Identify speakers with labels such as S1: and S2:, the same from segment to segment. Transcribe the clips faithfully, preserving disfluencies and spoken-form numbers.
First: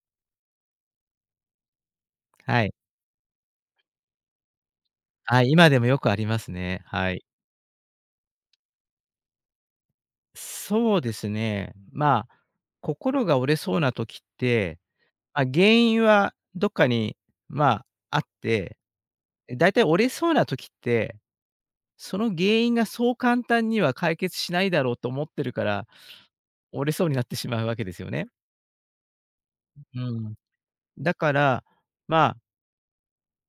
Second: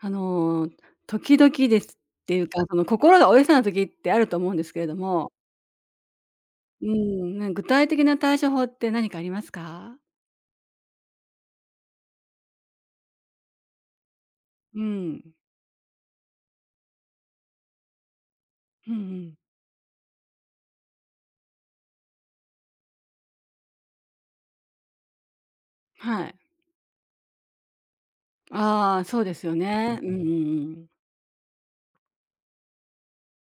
S1: あの、時々ですっていう
S2: は
S1: か、
S2: い。
S1: その心が折れそうな時ってあると思うんですけれども、
S2: はい、今でもよくありますね。
S1: う
S2: はい。
S1: ん、なん具体的な対処法って何かありますか？
S2: そうですね。まあ、心が折れそうな時って、
S1: うん。
S2: まあ、原因はどっかに、まあ、あって、
S1: うんうん。
S2: だいたい折れそうな時って、その原因がそう簡単には解決しないだろうと思ってるから、
S1: はい。
S2: 折れそうになってしまうわけですよね。
S1: ああ、そうですよね。
S2: う
S1: うんうん
S2: ん。
S1: うん。
S2: だから、まあ、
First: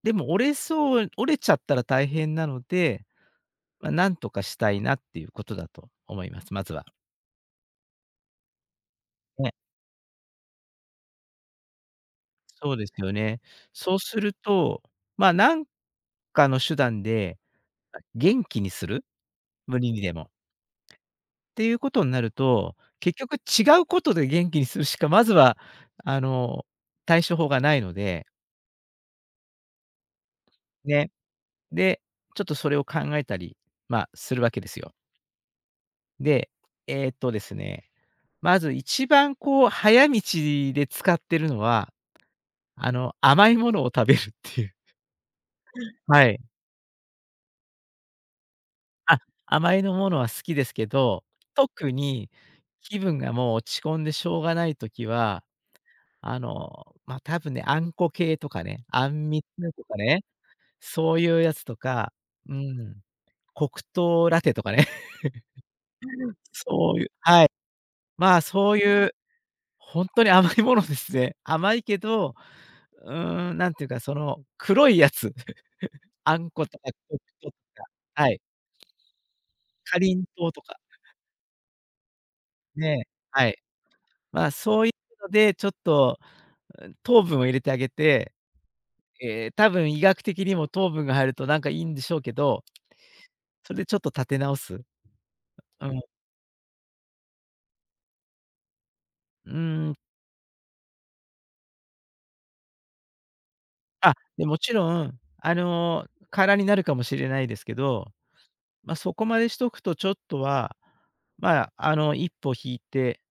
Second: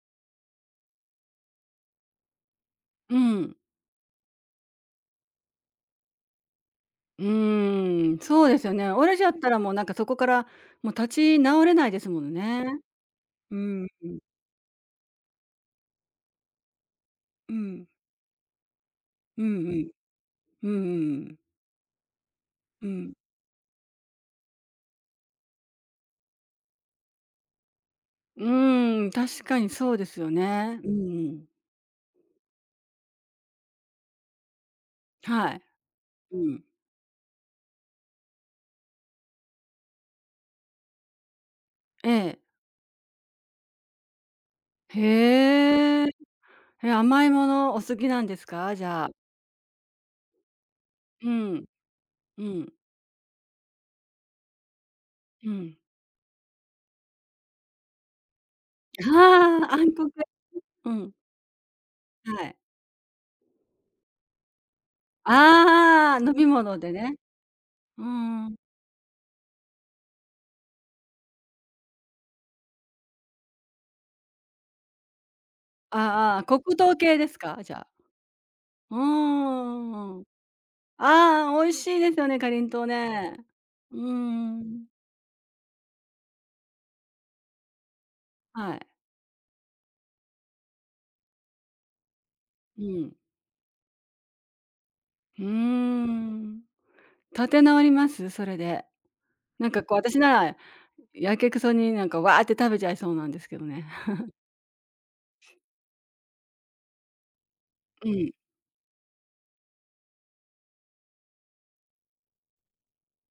S2: でも折れそう折れちゃったら大変なので、
S1: うん。
S2: まあ、なんとかしたいなっていうことだと思います、まずは。
S1: うーん、そうですよね。折れちゃった
S2: ね。
S1: らもうなんかそこからもう立ち直れないですもの
S2: そう
S1: ね。
S2: ですよね。
S1: うん、
S2: そう
S1: うん、
S2: すると、まあ、なんかの手段で、
S1: うん、
S2: 元気にする、
S1: うんう
S2: 無
S1: ん、
S2: 理にでもっ
S1: うんうん、
S2: ていうことになると、
S1: うん。
S2: 結局違うことで元気にするしか、まずはあの、対処法がないので、
S1: うーん、確かにそうですよね。うん
S2: ね。
S1: うん。
S2: で、ちょっとそれを考えたり、まあ、するわけですよ。
S1: はい。う
S2: で、
S1: ん。
S2: えーっとですね、まず一番こう早道で使ってるのは、
S1: ええ。
S2: あの、甘いものを食べるっていう。
S1: へえ。
S2: はい。
S1: え、甘いものお好きなんですか？じゃあ。
S2: あ、甘いのものは好きですけど、
S1: うん、
S2: 特に
S1: うん、
S2: 気分がもう落ち込んでしょうがない時は、
S1: うん。
S2: あの、ま、多分ね、あんこ系とかね、あんみ
S1: あ
S2: つ
S1: あ、
S2: と
S1: 暗
S2: か
S1: 黒。
S2: ね、
S1: うん、
S2: そういうやつとか、
S1: は
S2: う
S1: い。
S2: ん、黒糖ラテとかね、
S1: ああ、飲 み物で
S2: そういう
S1: ね。
S2: はい。
S1: うー
S2: まあ、
S1: ん。
S2: そういうほんとに甘いものですね。甘いけど、うーん、なんていうか、その黒いやつ、
S1: あ ああ
S2: あ
S1: あ、
S2: ん
S1: 黒
S2: ことか
S1: 糖系
S2: 黒
S1: です
S2: 糖と
S1: か？じゃ
S2: か、
S1: あ。
S2: はい、
S1: うんう
S2: かり
S1: んうん。
S2: んとうとか、
S1: ああ暗黒うんはいああ飲み物でねうんあああ黒糖系ですかじゃあうんんああ美味しいですよね、かりんとう
S2: ね、
S1: ね。
S2: はい。
S1: うー
S2: まあ、そう
S1: ん。
S2: いうので、ちょっとうん、糖分を入れてあげて、
S1: はい。
S2: ええ、多分医学的にも糖分が入るとなんかいいんでしょうけど、
S1: うん。
S2: それでちょっと立て直す。
S1: うー
S2: うん。
S1: ん。立て直ります？それで。
S2: う
S1: なんか
S2: ー
S1: こ
S2: ん。
S1: う私なら、やけくそになんかわあって食べちゃいそうなんですけどね。
S2: あ、で、もちろん、あのー、空になるかもしれないですけ
S1: う
S2: ど、
S1: ん、
S2: まあ、そこまでしとくとちょっとは、まあ、あの、一歩引いて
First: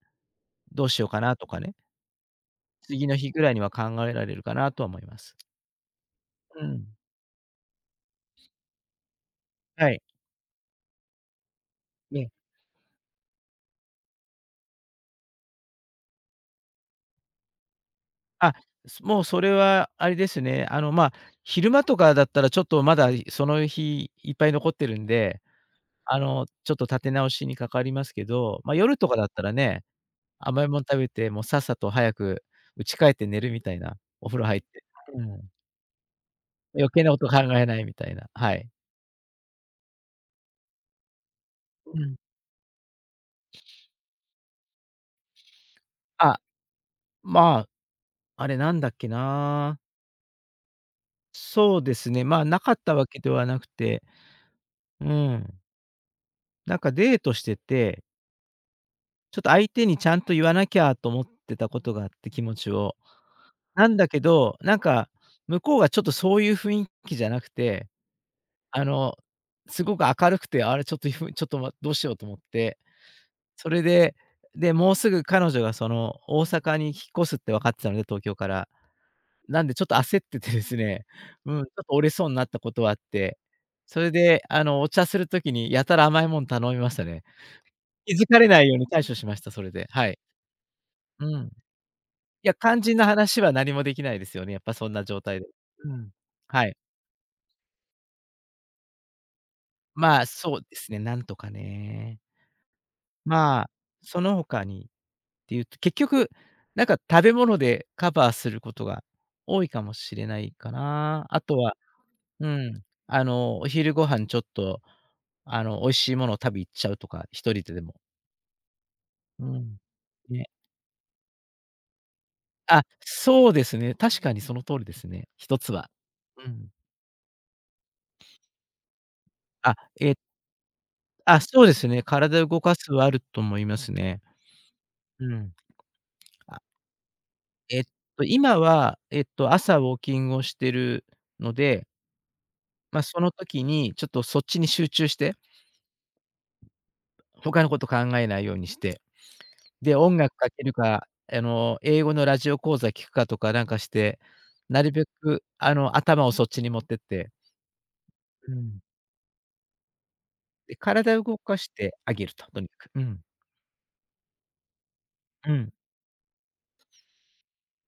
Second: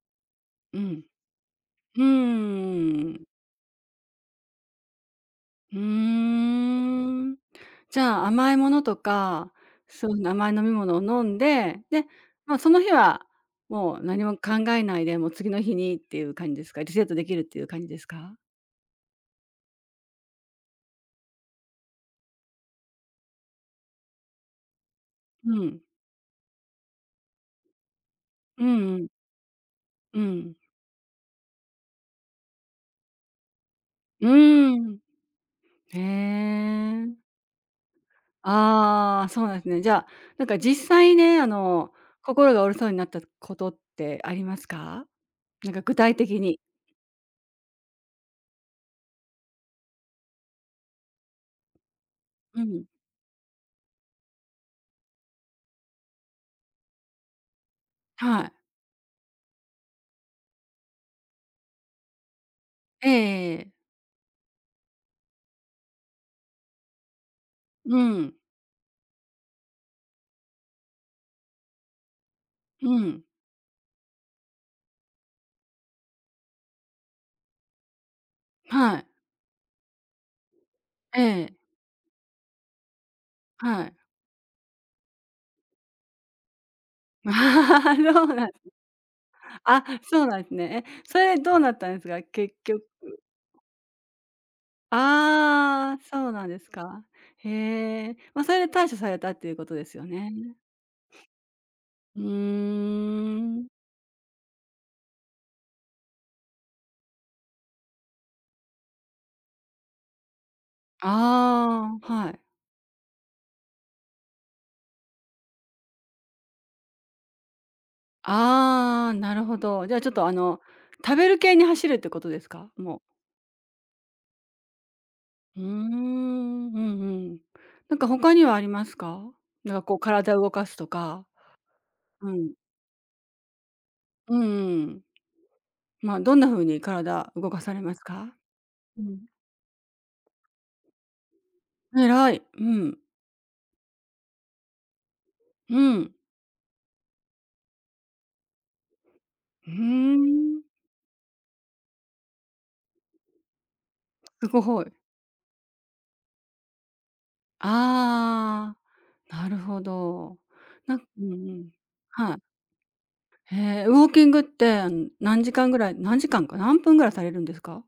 S1: う
S2: どうし
S1: ん。
S2: ようかなとかね、
S1: うー
S2: 次の
S1: ん。
S2: 日ぐらいには考えられるかなとは思います。
S1: うー
S2: うん。
S1: ん。じゃあ、甘いものとか、
S2: はい。
S1: そういう甘い飲み物を飲んで、で、
S2: ね。
S1: まあ、その日はもう何も考えないで、もう次の日にっていう感じですか？リセットできるっていう感じですか？
S2: あ、すもうそれはあれですね、あの、まあ、昼間とかだったらちょっとまだその日いっぱい残ってるんで、
S1: うん。
S2: あの、ちょっと立て直しにかかりますけど、
S1: う
S2: まあ、
S1: んう
S2: 夜
S1: ん。
S2: とかだったらね、
S1: うん。
S2: 甘いもん食べて、もうさっさと早く家帰って寝るみたいな、
S1: う
S2: お風呂入っ
S1: ー
S2: て。
S1: ん。
S2: うん。
S1: へ
S2: 余計なこと
S1: え。
S2: 考えないみたいな、はい。
S1: ああ、そうなんですね。じゃあ、なんか実際ね、あの、
S2: うん。
S1: 心が折れそうになったことってありますか？なんか具体
S2: あ、
S1: 的に。
S2: まあ、あれなんだっけな。そうですね、まあ、
S1: う
S2: なかっ
S1: ん。
S2: たわけではなくて、うん、なんかデートしてて
S1: はい。
S2: ちょっと相手にちゃんと言わなきゃと思ってたことがあって、気持ちを。
S1: ええええええ。
S2: なんだけど、なんか、向こうがちょっとそういう雰囲気じゃなくて、
S1: うん。
S2: あの、すごく明るくて、あれちょっと、ふちょっと、ま、どうしようと思って、
S1: うん、
S2: それで、で、もうすぐ彼女がその大阪に引っ越すって分かってたので、東京から。
S1: はい。
S2: なんでちょっと焦っててですね、
S1: え
S2: う
S1: え、
S2: ん、ちょっと折れそうになったことはあって、
S1: はい。
S2: それで、あの、お茶するときにやたら甘いもん頼みましたね。気づかれないよう に対処しました、それ
S1: あ
S2: で、
S1: あ
S2: はい。
S1: そうなんあ、そうなんですね。え、そ
S2: う
S1: れ
S2: ん。い
S1: どうなったんですか？
S2: や、
S1: 結
S2: 肝
S1: 局。
S2: 心な話は何もできないですよね、やっぱそんな状態で。う
S1: ああ、
S2: ん。
S1: そうなんで
S2: は
S1: す
S2: い。
S1: か。へえ、ま、それで対処されたっていうことですよ
S2: まあ、
S1: ね。
S2: そうですね、なんとか
S1: う
S2: ね。
S1: ー
S2: ま
S1: ん。
S2: あ、その他にっていうと、結局、なんか食べ物でカバーすることが多いかもしれないかな。あとは
S1: ああ、はい。
S2: うん、あの、お昼ご飯ちょっと、あの、美味しいものを食べ行っちゃうとか、一人ででも。
S1: ああ、なる
S2: う
S1: ほ
S2: ん。
S1: ど。じゃあちょっとあ
S2: ね。
S1: の、食べる系に走るってことですか？
S2: あ、
S1: もう。
S2: そうですね、確かにその通りですね、一
S1: うー
S2: つは。
S1: ん、う
S2: う
S1: ん
S2: ん。
S1: うん。なんか他にはありますか？な
S2: あ、
S1: んかこう
S2: え
S1: 体を動かすとか。
S2: あ、そうですね。
S1: う
S2: 体を
S1: ん。
S2: 動かすはあると思いますね。
S1: うんうん。
S2: うん。
S1: ま、あどんな
S2: あ、
S1: 風に体動かされ
S2: えっ
S1: ます
S2: と、
S1: か？
S2: 今は、
S1: うん。
S2: えっと、朝ウォーキングをしてるので、
S1: 偉い。うん。
S2: ま、その時にちょっとそっちに集中して、
S1: うん。
S2: 他のこと考えないようにして、
S1: う
S2: で、
S1: ー
S2: 音楽か
S1: ん。
S2: けるか、あの、英語のラジオ講座聞くかとかなんかして、
S1: すご
S2: な
S1: い。
S2: るべく、あの、頭をそっちに持ってって、う
S1: あ
S2: ん。
S1: あ、なるほど。
S2: で、
S1: なん
S2: 体
S1: う
S2: を
S1: ん
S2: 動
S1: う
S2: かし
S1: ん。
S2: てあげ
S1: は
S2: る
S1: い。
S2: と、とにかく。うん。
S1: へえ、ウォーキングって、あの、何時
S2: う
S1: 間
S2: ん。
S1: ぐらい何時間か、何分ぐらいされるんですか？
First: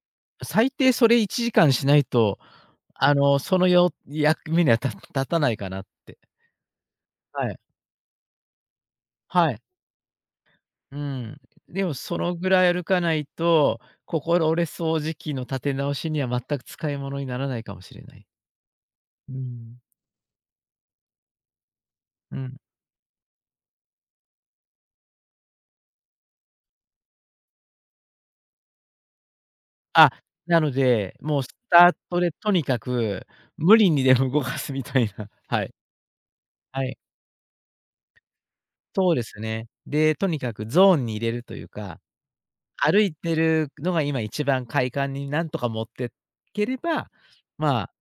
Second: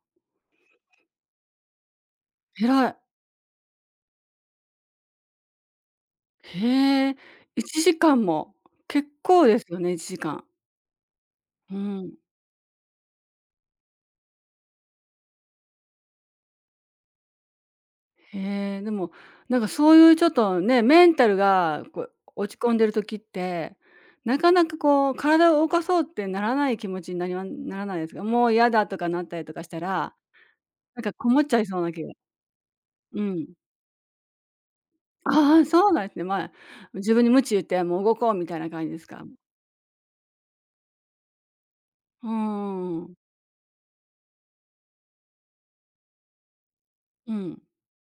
S2: 最低それいちじかんしないと、
S1: 偉い。
S2: あの、そのよ役目にはた立たないかなって。
S1: へえ、
S2: はい。
S1: いちじかんも、結構
S2: は
S1: で
S2: い。
S1: すよね、いちじかん。
S2: うん。
S1: う
S2: でも
S1: ん。
S2: そのぐらい歩かないと、心折れ掃除機の立て直しには全く使い物にならないかもしれない。
S1: へえ、でも、
S2: う
S1: なんか
S2: ん。
S1: そういうちょっとね、メンタルがこう
S2: うん。
S1: 落ち込んでる時って、なかなかこう体を動かそうってならない気持ちになりまならないですか？もう嫌だとかなったりとかした
S2: あ、
S1: ら、
S2: なの
S1: なんか
S2: で、
S1: こ
S2: も
S1: も
S2: う
S1: っ
S2: ス
S1: ちゃいそう
S2: タ
S1: な
S2: ー
S1: 気が
S2: トでとにか
S1: う
S2: く、
S1: ん。
S2: 無理にでも動かすみたいな。
S1: あ
S2: は
S1: あ、
S2: い。
S1: そうなんですね。まあ、
S2: はい。
S1: 自分に鞭打って、もう動こうみたいな感じです
S2: そう
S1: か？
S2: ですね。で、とにかくゾーンに入れるというか
S1: うんうんう
S2: 歩
S1: ん。
S2: いてるのが今一番快感になんとか持ってければ、まあ、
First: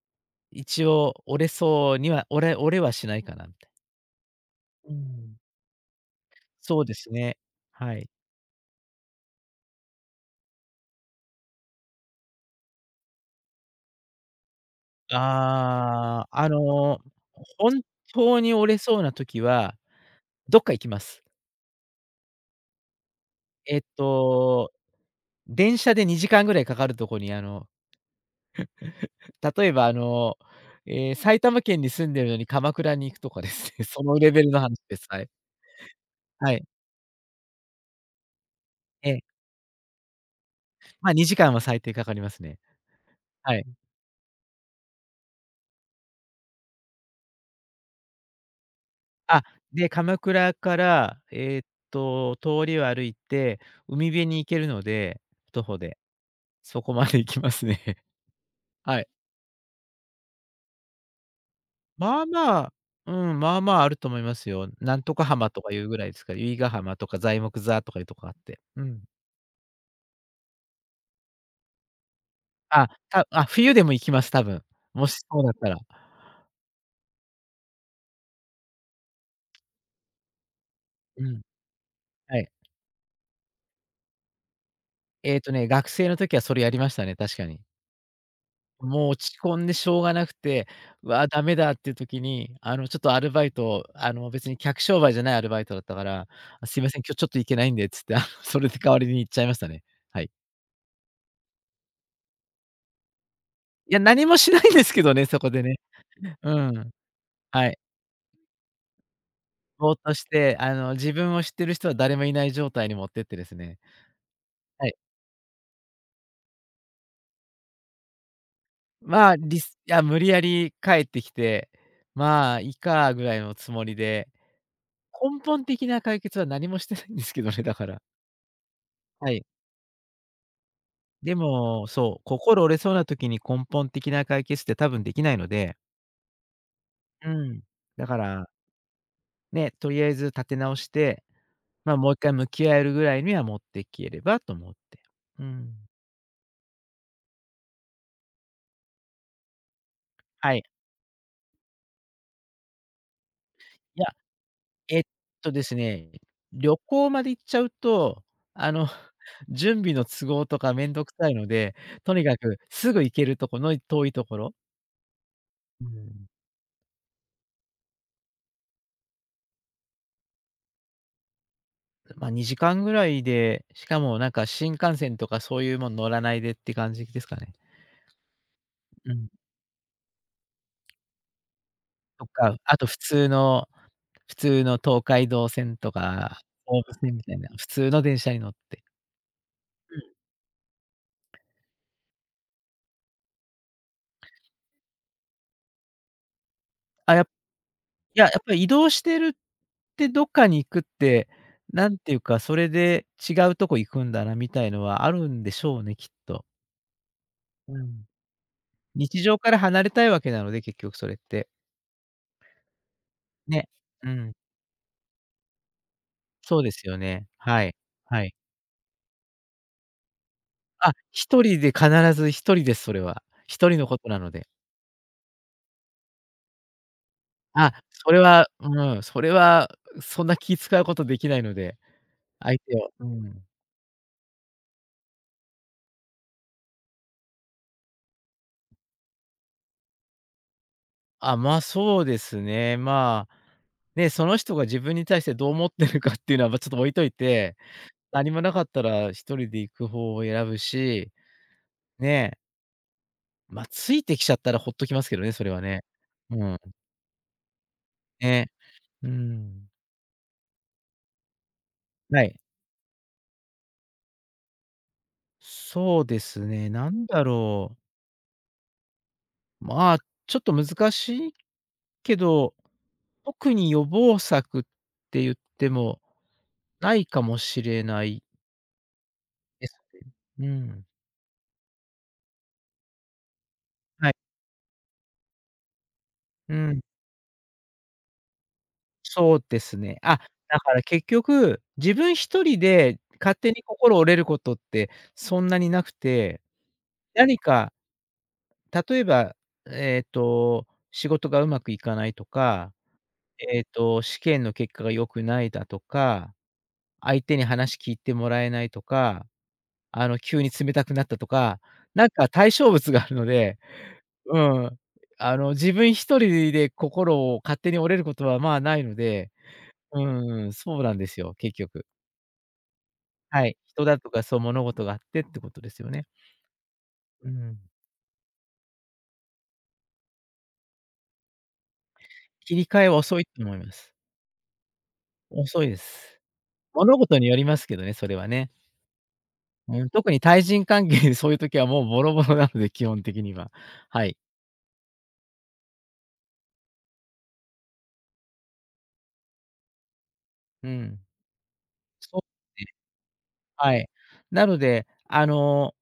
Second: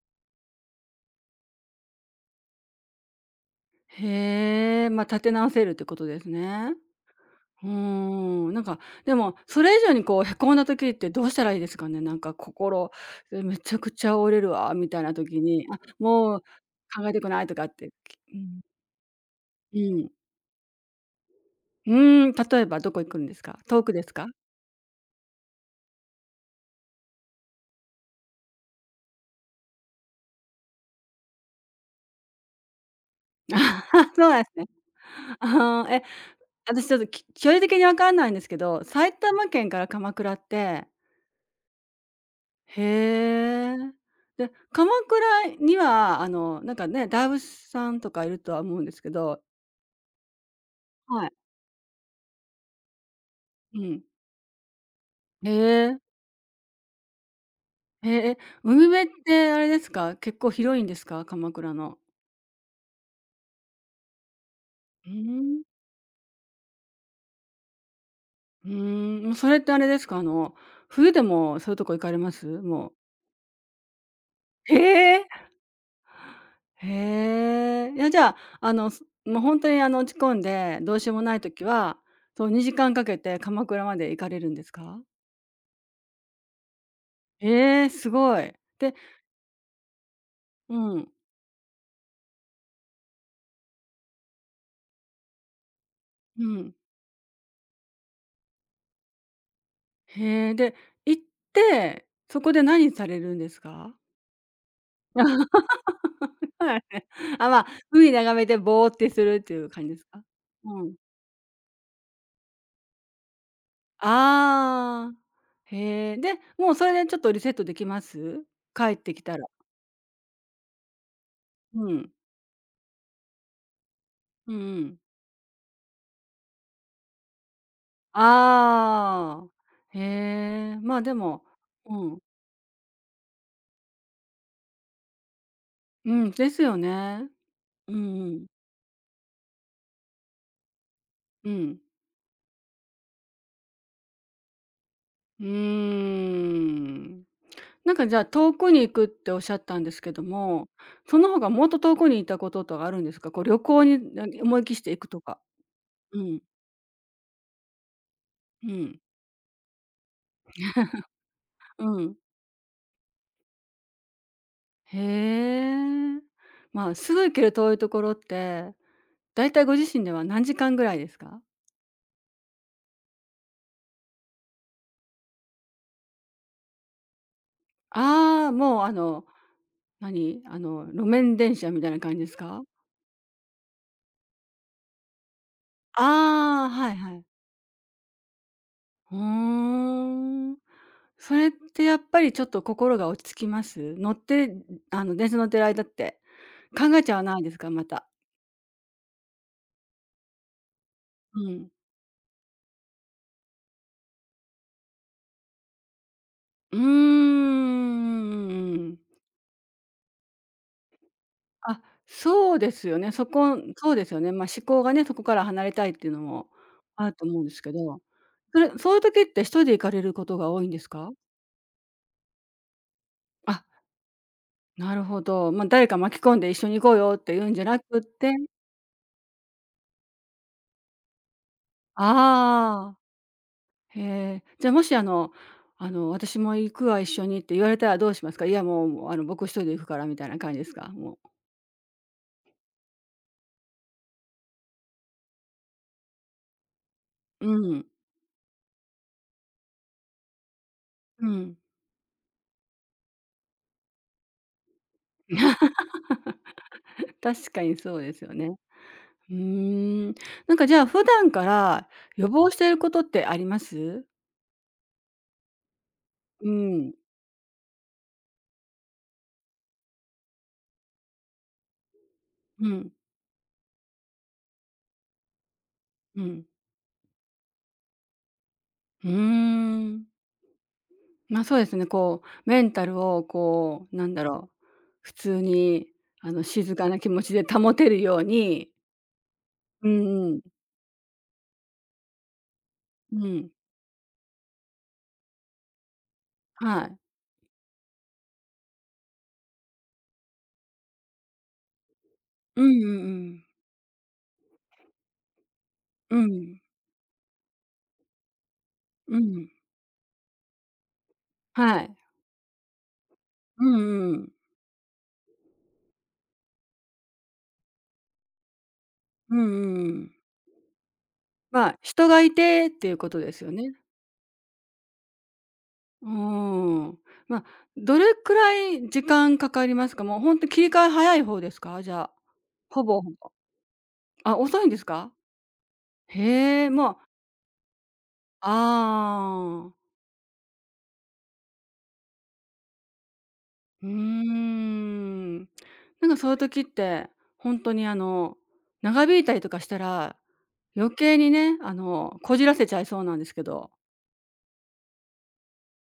S2: 一応折れそうには折れ折れはしないかなみたい。
S1: へえ、
S2: う
S1: まあ、立て
S2: ん。
S1: 直せるってことですね。
S2: そうですね。
S1: うー
S2: はい。
S1: ん、なんか、でも、それ以上にこうへこんだ時ってどうしたらいいですかね？なんか心、え、めちゃくちゃ折れるわみたいな時に、あ、
S2: ああ、
S1: もう
S2: あの、
S1: 考えたくないとかっ
S2: 本
S1: て、きう
S2: 当に
S1: ん、
S2: 折れそうな時は、
S1: うん。
S2: どっか行きます。
S1: うーん、例えばどこ行くんですか？
S2: えっ
S1: 遠くですか？
S2: と、電車でにじかんぐらいかかるとこに、あの、例えば、あの、ええ、埼玉県に住んでるのに鎌倉に行くとかですね、そ の
S1: そう
S2: レ
S1: なん
S2: ベ
S1: で
S2: ル
S1: す
S2: の
S1: ね。
S2: 話です。はい。
S1: ああ、え、
S2: はい。
S1: 私ちょっと、き距離的に分かんないんですけど、
S2: え
S1: 埼
S2: え、
S1: 玉県から鎌倉って、
S2: ま、にじかんは最低かかりますね。
S1: へ
S2: はい。
S1: え。で、鎌倉にはあの、なんかね、大仏さんとかいるとは思うんですけど、
S2: あ、で、鎌倉から、
S1: はい、
S2: えーっと、通りを歩いて、
S1: うん。
S2: 海辺に行けるので、
S1: へ
S2: 徒歩
S1: え。
S2: で、そこまで行きますね。
S1: ええ、海
S2: は
S1: 辺
S2: い。
S1: ってあれですか、結構広いんですか？鎌倉の。
S2: まあまあ、うん、まあまああると思いますよ。なん
S1: うー
S2: とか浜
S1: ん。
S2: とかいうぐらいですから、由比ヶ浜とか材木座とかいうとこあって。
S1: うー
S2: うん。
S1: ん、もうそれってあれですか、あの、冬でもそういうとこ行かれます？も
S2: あ、
S1: う。
S2: たあ、冬でも行きます、多分。
S1: へ
S2: もし
S1: え。
S2: そうだったら。
S1: へえ。いや、じゃあ、あの、すもうほんとに、あの、落ち込んでどうしようも
S2: う
S1: ない
S2: ん、
S1: 時は、
S2: は
S1: そ
S2: い。
S1: うにじかんかけて鎌倉まで行かれるんですか？
S2: えーっとね、学生の時はそれやりましたね、確かに。
S1: ええ、すごい。で
S2: もう落ち込んでしょうがなくて、
S1: う
S2: う
S1: ん、
S2: わ、ダメだっていう時に、あの、ちょっとアルバイト、あの、別に客商売じゃないアルバイトだったから、
S1: う
S2: あ、
S1: ん。
S2: すいません、今日ちょっと行けないんでっつって、あの、それで代わりに行っちゃいましたね。はい。
S1: へえ、で、行って、そこで何されるんです
S2: い
S1: か？
S2: や、何もしないんですけどね、そこでね。う
S1: はい。
S2: ん。
S1: あ、まあ、
S2: はい。
S1: 海眺めてぼーってするっていう感じ
S2: ぼー
S1: で
S2: っ
S1: す
S2: と
S1: か？
S2: して、あ
S1: う
S2: の、
S1: ん。
S2: 自分を知ってる人は誰もいない状態に持ってってですね。はい。
S1: ああ、へえ、で、もうそれでちょっとリセットできます？帰ってき
S2: まあ、
S1: たら。
S2: りすいや、無理やり帰ってきて、
S1: うん。
S2: まあ、いいかぐらいのつもりで、
S1: うんうん。
S2: 根本的な解決は何もしてないんですけどね、だから。は
S1: あ
S2: い。
S1: あ、へえ、まあ、で
S2: で
S1: も
S2: も、
S1: う
S2: そ
S1: ん、
S2: う、心折れそうな時に根本的な解決って多分できないので、
S1: うん、ですよね。
S2: うん。
S1: うん
S2: だか
S1: うん。
S2: ら、ね、とりあえず立て直して、
S1: うん。
S2: まあ、もう一回向き合えるぐらいには持っていければと思って。
S1: う
S2: うん。
S1: ーん。なんかじゃあ遠くに行くっておっしゃったんですけど
S2: はい。
S1: も、その他もっと遠くに行ったこととかあるんですか？こう旅行
S2: いや、
S1: にな思いきして
S2: え
S1: 行
S2: っ
S1: くとか。
S2: とですね、
S1: うん、
S2: 旅行まで行っちゃうと、
S1: う
S2: あの、
S1: ん、
S2: 準備の都合とかめんどくさいので、
S1: う
S2: と
S1: ん。
S2: にかくすぐ行けるとこの遠いところ、
S1: へ
S2: う
S1: え。
S2: ん、
S1: まあ、すぐ行ける遠いところって、だいたいご自身では何時間ぐらいですか？
S2: まあ、にじかんぐらいで、しかもなんか新幹線とかそういうもの乗らないでって感じですかね。
S1: ああー、もう、あ
S2: う
S1: の、
S2: ん、
S1: 何、あの、路面電車みたいな感じ
S2: と
S1: です
S2: か、
S1: か？
S2: あと普通の普通の東海道線とか、
S1: ああー、
S2: 総
S1: は
S2: 武
S1: いは
S2: 線み
S1: い。
S2: たいな、普通の電車に乗って。
S1: ふー
S2: うん。
S1: ん。それってやっぱりちょっと心が落ち着きます？乗って、あの、電車乗ってる間って考えち
S2: あ、
S1: ゃ
S2: や
S1: わないですか？また。
S2: いや、やっぱり移動してるってどっかに行くって、
S1: うん。
S2: なんていうか、それで違うとこ行くんだなみたいのはあるんでしょうね、きっと。
S1: うー
S2: う
S1: うんう
S2: ん。
S1: ん。
S2: 日常から離れたいわけなので、結局それって。
S1: あ、そうですよね。そこ
S2: ね。
S1: そうで
S2: う
S1: すよね。
S2: ん。
S1: まあ、思考がね、そこから離れたいっていうのも
S2: そうですよ
S1: あると
S2: ね。
S1: 思うんです
S2: は
S1: け
S2: い。
S1: ど、
S2: はい。
S1: それそういう時って一人で行かれることが多いんです
S2: あ、
S1: か？
S2: ひとりで必ず一人です、それは。
S1: あ、
S2: 一人のことなので。
S1: なるほど。まあ、誰か巻き込んで一緒に行こうよっていうんじゃ
S2: あ、
S1: なくっ
S2: それ
S1: て、
S2: はうん、それはそんな気使うことできないので、相手を
S1: ああ、
S2: うん。
S1: へえ。じゃ、もしあのあの「私も行くわ、一緒に」って言われたらどうしますか？いや、もうもうあの「僕一人で行くから」みたいな感じですか？もう。
S2: あ、まあ、そうですね。まあ、ね、その人が自分に対してどう思ってるかっていうのは、ま、ちょっと置いとい
S1: う
S2: て、
S1: ん、
S2: 何もなかったら一人で行く方を選ぶし、
S1: うん。
S2: ね、ま、ついてきちゃったらほっときますけどね、それはね。うん、
S1: 確かにそうですよ
S2: ね、
S1: ね。
S2: う
S1: うー
S2: ん。
S1: ん。なんかじゃあ普段から
S2: は
S1: 予
S2: い。
S1: 防していることってあります？
S2: そうです
S1: う
S2: ね、な
S1: ん。
S2: んだろう。まあ、ちょっと難しいけど、
S1: うん。
S2: 特に予防策って言っても
S1: うん。
S2: ないかもしれない
S1: うー
S2: ですね。
S1: ん。
S2: うん。
S1: ま、そうですね、こうメンタルをこう、な
S2: は
S1: ん
S2: い。
S1: だろう、普通にあの
S2: う
S1: 静
S2: ん。
S1: かな気持ちで保てるように
S2: そうです
S1: う
S2: ね。あ、
S1: んうん。
S2: だから結局、自分一人で
S1: う
S2: 勝
S1: ん。
S2: 手に心折れることってそんなになくて、
S1: はい。
S2: 何か例えば、えっと、仕事がうまくいかないと
S1: う
S2: か、
S1: んうんうん。
S2: えっと、試験の結果が良くないだと
S1: う
S2: か、
S1: ん。
S2: 相手に話聞いてもらえないと
S1: う
S2: か
S1: ん。
S2: あの、急に冷たくなったとか、
S1: はい。
S2: なんか対象物があるので、
S1: うんうん。
S2: うん、あの、自分一人で心を勝手に折れることは、まあ、ないので、
S1: うんうんうん。
S2: うん、そうなんですよ、結
S1: まあ、
S2: 局。
S1: 人がいてっていうことです
S2: は
S1: よ
S2: い、
S1: ね。
S2: 人だとか、そう、物事があってってことですよ
S1: う
S2: ね。
S1: ーん。
S2: う
S1: まあ、
S2: ん。
S1: どれくらい時間かかりますか？もう本当に切り替え早い方ですか？じゃあ。
S2: 切り
S1: ほ
S2: 替えは
S1: ぼほ
S2: 遅い
S1: ぼ。
S2: と思います。
S1: あ、遅いんですか？
S2: 遅いです。
S1: へえ、もう
S2: 物事によりますけどね、それはね。
S1: ああ、
S2: うん、特に対人関係でそういう時はもうボロボロなので、基本的には。
S1: うー
S2: はい。
S1: ん。なんかそういう時って、本当にあの、長引いたりとかしたら、
S2: う
S1: 余
S2: ん。
S1: 計にね、あの、
S2: そう
S1: こじら
S2: です
S1: せ
S2: ね。
S1: ちゃいそうなんですけど。
S2: はい。なので、あの、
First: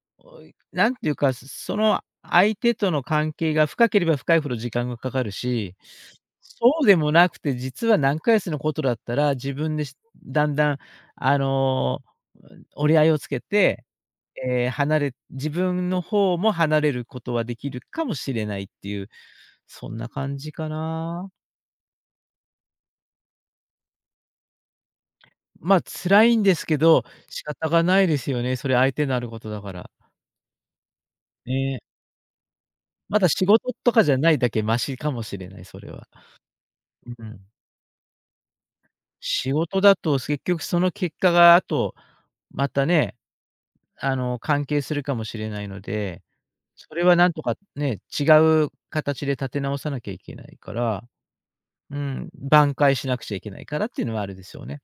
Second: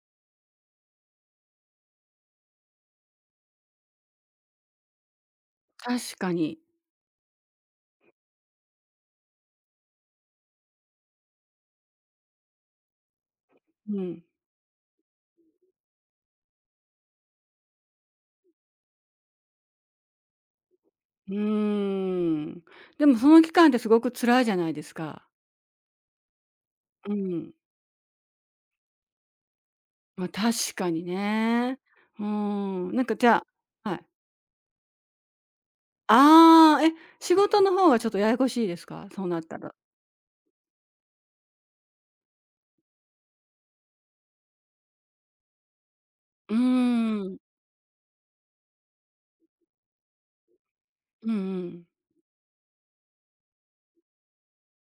S2: なんていうか、その相手との関係が深ければ深いほど時間がかかるし、
S1: 確かに。
S2: そうでもなくて、実は何ヶ月のことだったら、自分でしだんだん、あの、折り合いをつけて、
S1: うん。
S2: ええ、離れ自分の方も離れることはできるかもしれないっていう、そんな感じかな。
S1: うーん。でもその期間ってすごく辛いじゃないですか。
S2: まあ、辛いんですけど、
S1: う
S2: 仕
S1: ん。
S2: 方がないですよね、それ相手のあることだから。
S1: まあ、確かにね。
S2: ね。
S1: うーん、なんか
S2: ま
S1: じ
S2: だ
S1: ゃ
S2: 仕事
S1: あ
S2: と
S1: は
S2: か
S1: い。
S2: じゃないだけマシかもしれない、それは。
S1: ああ、え、
S2: う
S1: 仕
S2: ん。
S1: 事の方がちょっとややこしいですか？そうなっ
S2: 仕
S1: たら。
S2: 事だと結局その結果が後、またね、あの、関係するかもしれないので、
S1: うー
S2: それはなん
S1: ん。
S2: とかね、違う形で立て直さなきゃいけないから、
S1: うんうん。
S2: うん、挽回しなくちゃいけないからっていうのはあるでしょうね。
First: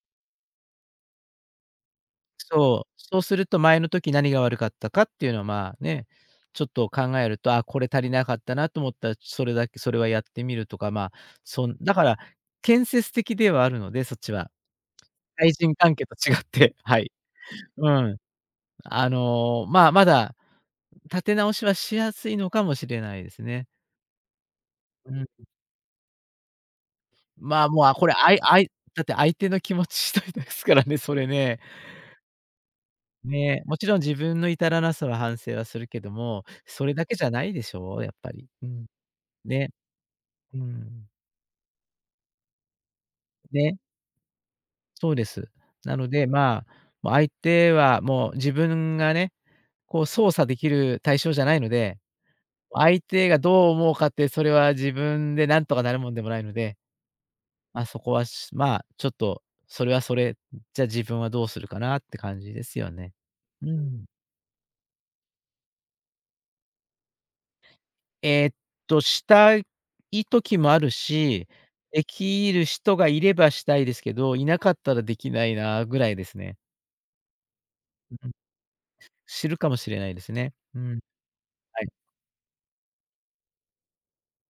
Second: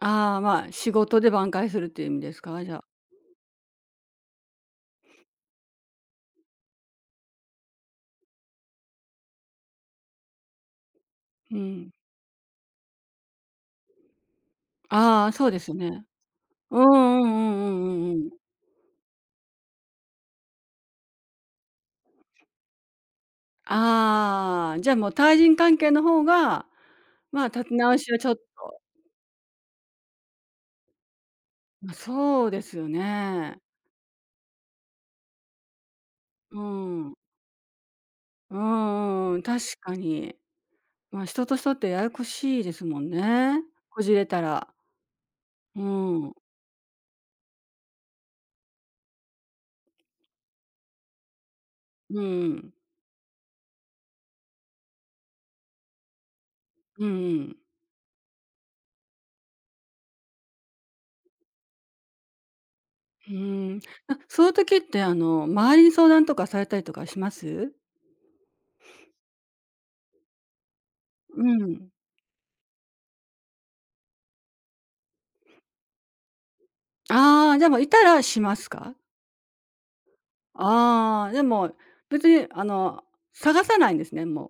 S1: ああ、まあ、仕事で挽回するっていう意味ですか？じゃあ。
S2: そう、そうすると前の時何が悪かったかっていうのは、まあ、ね、ちょっと考えると、あ、これ足りなかったなと思ったら、それだけそれはやってみるとか、まあ、
S1: う
S2: そん
S1: ん。
S2: だから建設的ではあるので、そっちは。
S1: ああ、そう
S2: 対
S1: です
S2: 人
S1: よ
S2: 関
S1: ね。
S2: 係と違って、
S1: う
S2: はい。
S1: んうんうんう
S2: う
S1: んう
S2: ん。
S1: んうん。
S2: あの、まあ、まだ立て直しはしやすいのかもしれないですね。
S1: ああ、じゃあもう
S2: うん。
S1: 対人関係の方が、まあ、
S2: ま
S1: 立
S2: あ、
S1: て
S2: もう、あ、
S1: 直
S2: こ
S1: し
S2: れ、
S1: はちょ
S2: あ
S1: っ
S2: い
S1: と
S2: あいだって相手の気持ち次第ですからね、それね。
S1: まあ、そうですよね。
S2: ね、もちろん自分の至らなさは反省はするけども、
S1: う
S2: それだ
S1: ん。
S2: けじゃないでしょ、うやっぱり。
S1: う
S2: うん。
S1: んうんうん、確
S2: ね。
S1: かに。
S2: うん。
S1: まあ、人と人ってややこしいですもんね。
S2: ね、
S1: こじれたら。
S2: そうです。
S1: う
S2: なので、
S1: ん。
S2: まあ、もう相手はもう自分がね、こう操作できる対象じゃないので、
S1: うんうん。
S2: 相手がどう思うかって、それは自分でなんとかなるもんでもないので、
S1: うんうん。
S2: ま、そこは、しまあ、ちょっと、それはそれ、じゃあ自分はどうするかなって感じですよね。うん。
S1: あ、そういう時って、あの、周りに相談とかされたりとかします？
S2: えーっと、したい時もある
S1: う
S2: し、
S1: ん。
S2: できる人がいればしたいですけど、いなかったらできないなぐらいですね。
S1: ああ、でもいたら
S2: うん。
S1: しますか？
S2: 知るかもしれないですね。うん、
S1: ああ、でも、
S2: はい。
S1: 別にあの、探さないんですね、も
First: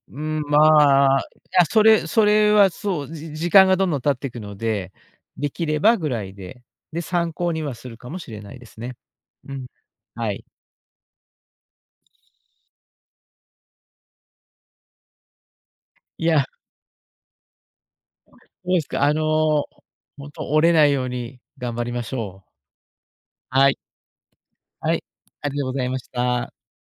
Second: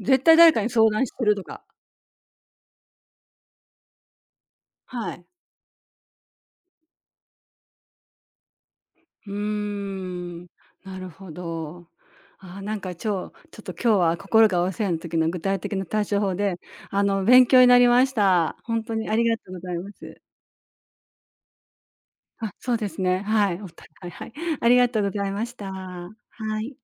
S1: う。
S2: う
S1: 絶対
S2: ん、
S1: 誰かに相談し
S2: まあ、
S1: て
S2: い
S1: るとか。
S2: や、それそれはそう、じ時間がどんどん経っていくので、
S1: はい。
S2: できればぐらいで、で、参考にはするかもしれないですね。
S1: うー
S2: うん。は
S1: ん、
S2: い。
S1: なるほど。ああ、なんか、超ちょっと今日は心がお世話の時の具体的な対処
S2: い
S1: 法
S2: や、
S1: で、あの、勉強になりました。
S2: どうで
S1: 本
S2: す
S1: 当
S2: か、
S1: に
S2: あ
S1: ありがとうご
S2: の、
S1: ざいます。
S2: ほんと折れないように頑張りましょ
S1: あ、
S2: う。
S1: そうですね、はい、お
S2: はい。
S1: 互い、はい。ありが
S2: は
S1: と
S2: い、
S1: うございま
S2: あ
S1: し
S2: りが
S1: た。
S2: とうございまし
S1: は
S2: た。
S1: い。